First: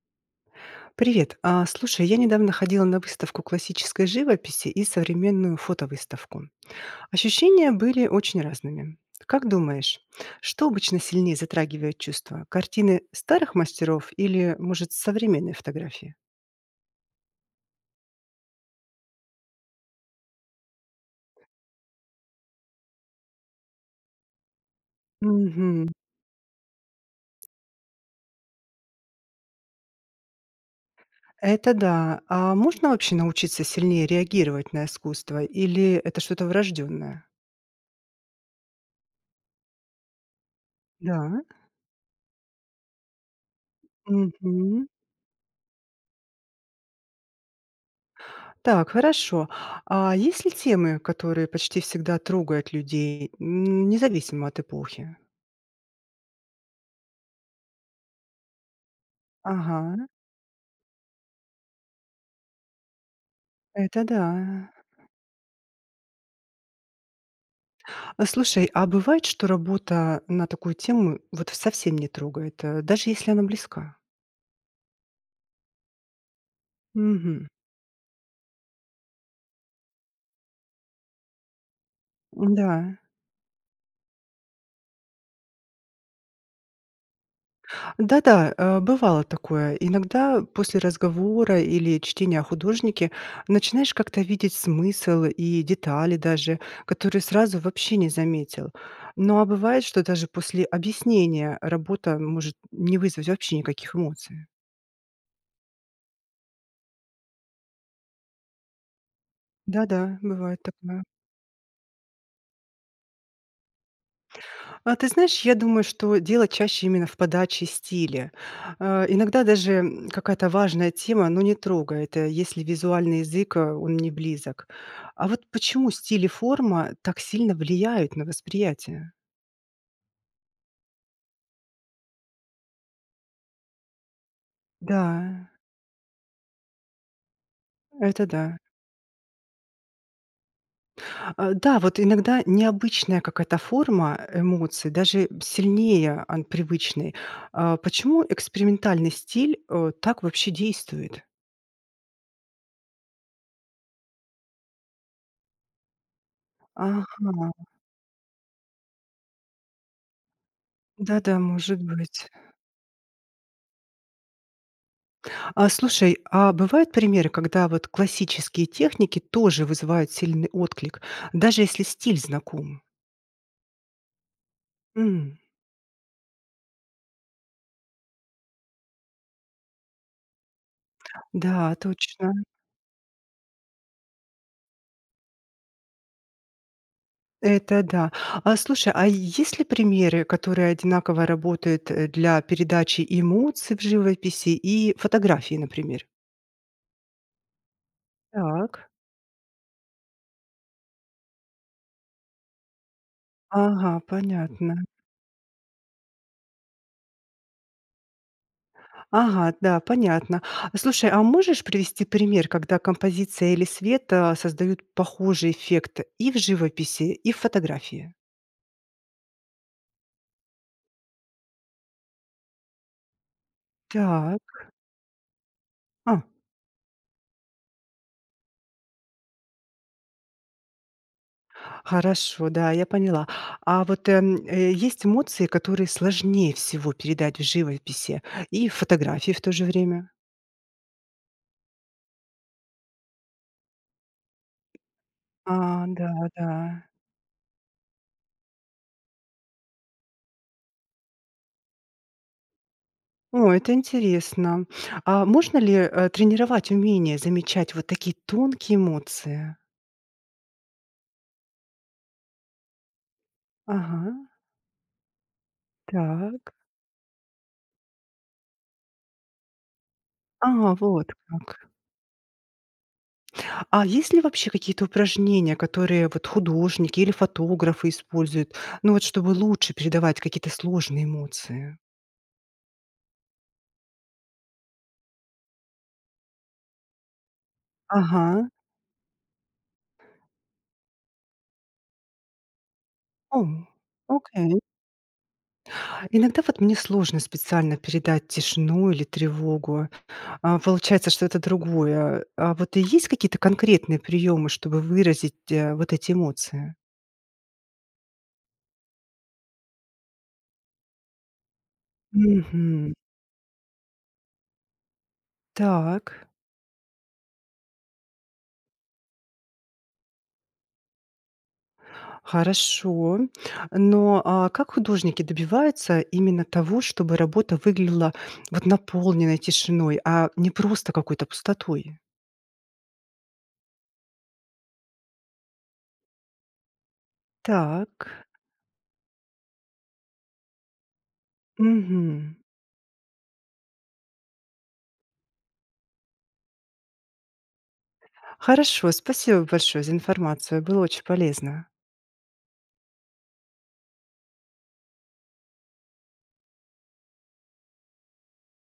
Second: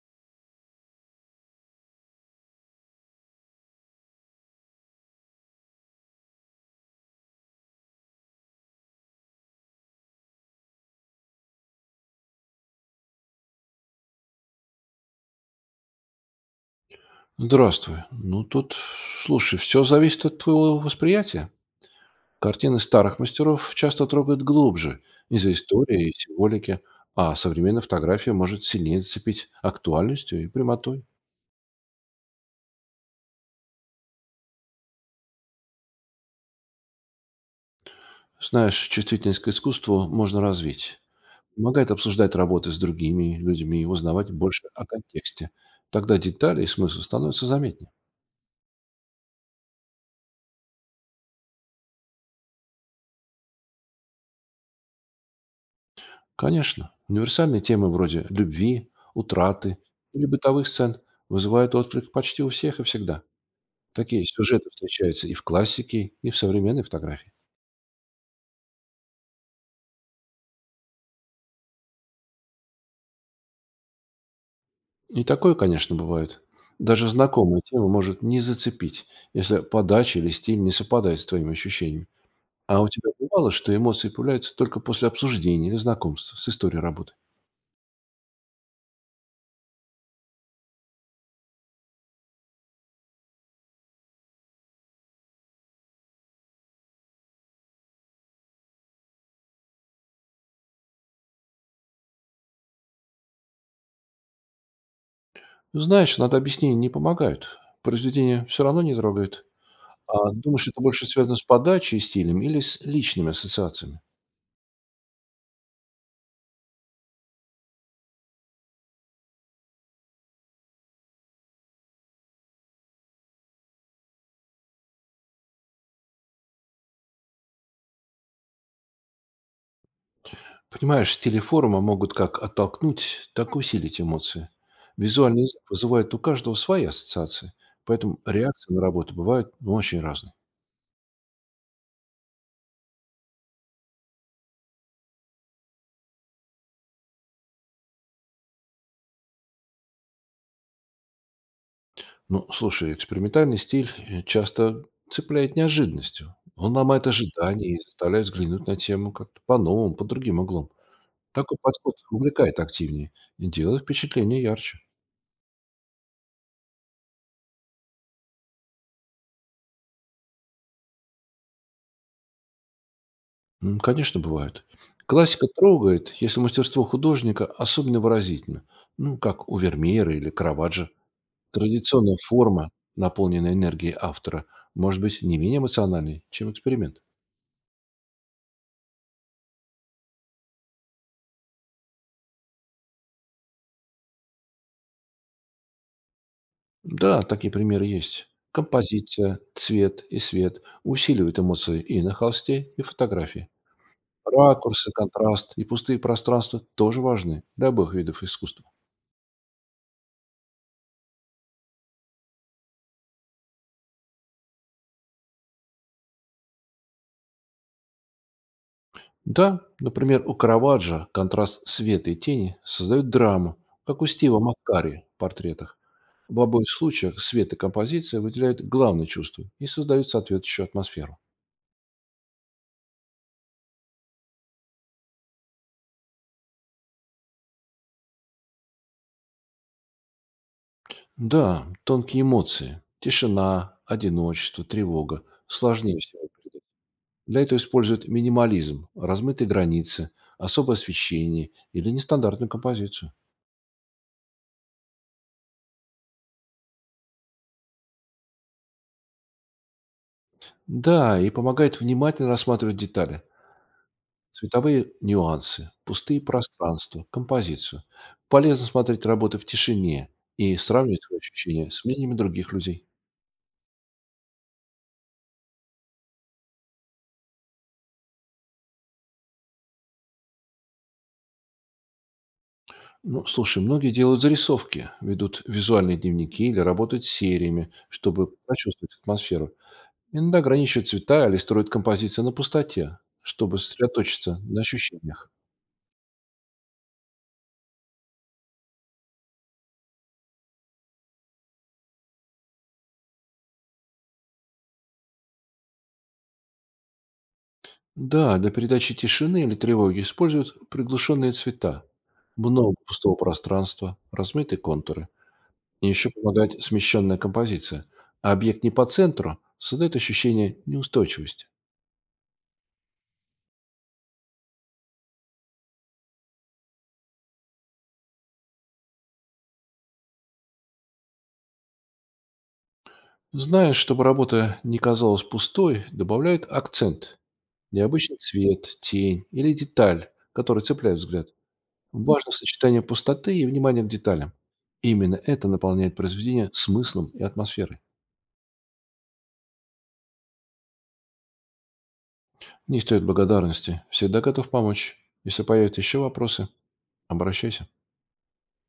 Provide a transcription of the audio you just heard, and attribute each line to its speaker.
Speaker 1: Привет. А, слушай, я недавно ходила на выставку классической живописи и современную фотовыставку. Ощущения были очень разными. Как думаешь, что обычно сильнее затрагивает чувства? Картины старых мастеров или, может, современные фотографии?
Speaker 2: Здравствуй. Ну, тут, слушай, все зависит от твоего восприятия. Картины старых мастеров часто трогают глубже из-за
Speaker 1: Мгм.
Speaker 2: истории и символики, а современная фотография может сильнее зацепить актуальностью и прямотой.
Speaker 1: Это да. А можно вообще научиться сильнее реагировать на искусство или это что-то врожденное?
Speaker 2: Знаешь, чувствительность к искусству можно развить.
Speaker 1: Да.
Speaker 2: Помогает обсуждать работы с другими людьми и узнавать больше
Speaker 1: Мгм.
Speaker 2: о контексте. Тогда детали и смысл становятся заметнее.
Speaker 1: Так, хорошо. А есть ли темы, которые почти всегда трогают людей, независимо от эпохи?
Speaker 2: Конечно, универсальные темы вроде любви, утраты
Speaker 1: Ага,
Speaker 2: или бытовых сцен вызывают отклик почти у всех и всегда.
Speaker 1: это
Speaker 2: Такие
Speaker 1: да.
Speaker 2: сюжеты встречаются и в классике, и в современной фотографии.
Speaker 1: А слушай, а бывает, что работа на такую тему вот совсем не трогает, даже если она близка?
Speaker 2: И такое, конечно, бывает. Даже
Speaker 1: Угу,
Speaker 2: знакомая тема может не зацепить, если подача или стиль не совпадает с твоими ощущениями. А у
Speaker 1: да.
Speaker 2: тебя бывало, что эмоции появляются только после обсуждения или знакомства с историей работы?
Speaker 1: Да-да, бывало такое. Иногда после разговора или чтения о художнике начинаешь как-то видеть смысл и детали даже, которые сразу вообще не заметил. Ну а бывает, что даже после объяснения работа может не вызвать вообще никаких эмоций.
Speaker 2: Ну, знаешь, надо объяснения не помогают. Произведение все равно не трогают.
Speaker 1: Да-да,
Speaker 2: А
Speaker 1: бывает
Speaker 2: думаешь, это
Speaker 1: такое.
Speaker 2: больше связано с подачей и стилем или с личными ассоциациями?
Speaker 1: А ты знаешь, я думаю, что дело чаще именно в подаче стиля. Иногда даже, какая-то важная тема, но не трогает, если визуальный язык, он не близок. А вот почему стиль и форма так сильно влияют на восприятие?
Speaker 2: Понимаешь, стили форума могут как оттолкнуть, так и усилить эмоции. Визуальный
Speaker 1: Да,
Speaker 2: язык вызывает у каждого свои ассоциации, поэтому
Speaker 1: это да.
Speaker 2: реакции на работу бывают, ну, очень разные.
Speaker 1: А, да, вот иногда необычная какая-то форма эмоций даже сильнее, ан привычной. А, почему экспериментальный стиль, так вообще действует?
Speaker 2: Ну, слушай, экспериментальный стиль часто цепляет неожиданностью. Он ломает
Speaker 1: Ага,
Speaker 2: ожидания и заставляет взглянуть на тему как-то по-новому, под другим углом.
Speaker 1: да-да,
Speaker 2: Такой
Speaker 1: может
Speaker 2: подход
Speaker 1: быть.
Speaker 2: увлекает активнее и делает впечатление ярче.
Speaker 1: А слушай, а бывают примеры, когда вот классические техники тоже вызывают сильный отклик, даже если стиль знаком?
Speaker 2: Конечно, бывает.
Speaker 1: М,
Speaker 2: Классика трогает, если мастерство художника особенно выразительно, ну, как у Вермеера или Караваджо.
Speaker 1: да,
Speaker 2: Традиционная
Speaker 1: точно.
Speaker 2: форма, наполненная энергией автора, может быть не менее эмоциональной, чем эксперимент.
Speaker 1: Это да. А слушай, а есть ли примеры, которые одинаково работают для передачи эмоций в живописи и фотографии, например?
Speaker 2: Да, такие примеры есть.
Speaker 1: Так.
Speaker 2: Композиция, цвет и свет усиливают эмоции и на холсте, и фотографии.
Speaker 1: Ага, понятно.
Speaker 2: Ракурсы, контраст и пустые пространства тоже важны для обоих видов искусства.
Speaker 1: Ага, да, понятно. А, слушай, а можешь привести пример, когда композиция или свет создают похожий эффект и в живописи, и в фотографии?
Speaker 2: Да, например, у Караваджо контраст света и тени создает драму, как у Стива
Speaker 1: Так.
Speaker 2: Маккари в портретах.
Speaker 1: А,
Speaker 2: В обоих случаях свет и композиция выделяют главное чувство и создают соответствующую атмосферу.
Speaker 1: хорошо, да, я поняла. А вот, есть эмоции, которые сложнее всего передать в живописи и фотографии в то же время?
Speaker 2: Да, тонкие эмоции, тишина, одиночество, тревога
Speaker 1: А,
Speaker 2: сложнее
Speaker 1: да,
Speaker 2: всего
Speaker 1: да.
Speaker 2: передать. Для этого используют минимализм, размытые границы, особое освещение или нестандартную композицию.
Speaker 1: О, это интересно. А можно ли, тренировать умение замечать вот такие тонкие эмоции?
Speaker 2: Да, и помогает внимательно рассматривать детали,
Speaker 1: Ага,
Speaker 2: цветовые нюансы, пустые
Speaker 1: так.
Speaker 2: пространства, композицию. Полезно смотреть работы в тишине
Speaker 1: А,
Speaker 2: и сравнивать
Speaker 1: вот
Speaker 2: свои
Speaker 1: как.
Speaker 2: ощущения с мнениями других людей.
Speaker 1: А есть ли вообще какие-то упражнения, которые вот художники или фотографы используют, ну вот чтобы лучше передавать какие-то сложные эмоции?
Speaker 2: Ну, слушай, многие делают зарисовки, ведут визуальные дневники или работают сериями, чтобы
Speaker 1: Ага.
Speaker 2: прочувствовать атмосферу. Иногда ограничивают цвета или строят композиции на пустоте,
Speaker 1: О,
Speaker 2: чтобы сосредоточиться
Speaker 1: окей.
Speaker 2: на ощущениях.
Speaker 1: А иногда вот мне сложно специально передать тишину или тревогу. А, получается, что это другое. А вот и есть какие-то конкретные приемы, чтобы выразить, вот эти эмоции?
Speaker 2: Да, для передачи тишины или тревоги используют приглушенные цвета, много
Speaker 1: Мгм.
Speaker 2: пустого пространства, размытые контуры. И еще
Speaker 1: Так,
Speaker 2: помогает смещенная композиция. А объект не по центру создает ощущение неустойчивости.
Speaker 1: хорошо. Но, а, как художники добиваются именно того, чтобы работа выглядела вот наполненной тишиной, а не просто какой-то пустотой?
Speaker 2: Зная, чтобы работа не казалась пустой, добавляют акцент, необычный
Speaker 1: Так.
Speaker 2: цвет, тень или деталь, которые цепляют взгляд.
Speaker 1: Мгм.
Speaker 2: Важно сочетание пустоты и внимания к деталям. Именно это наполняет произведение смыслом и атмосферой.
Speaker 1: Хорошо, спасибо большое за информацию. Было очень полезно.
Speaker 2: Не стоит благодарности. Всегда готов помочь. Если появятся еще вопросы, обращайся.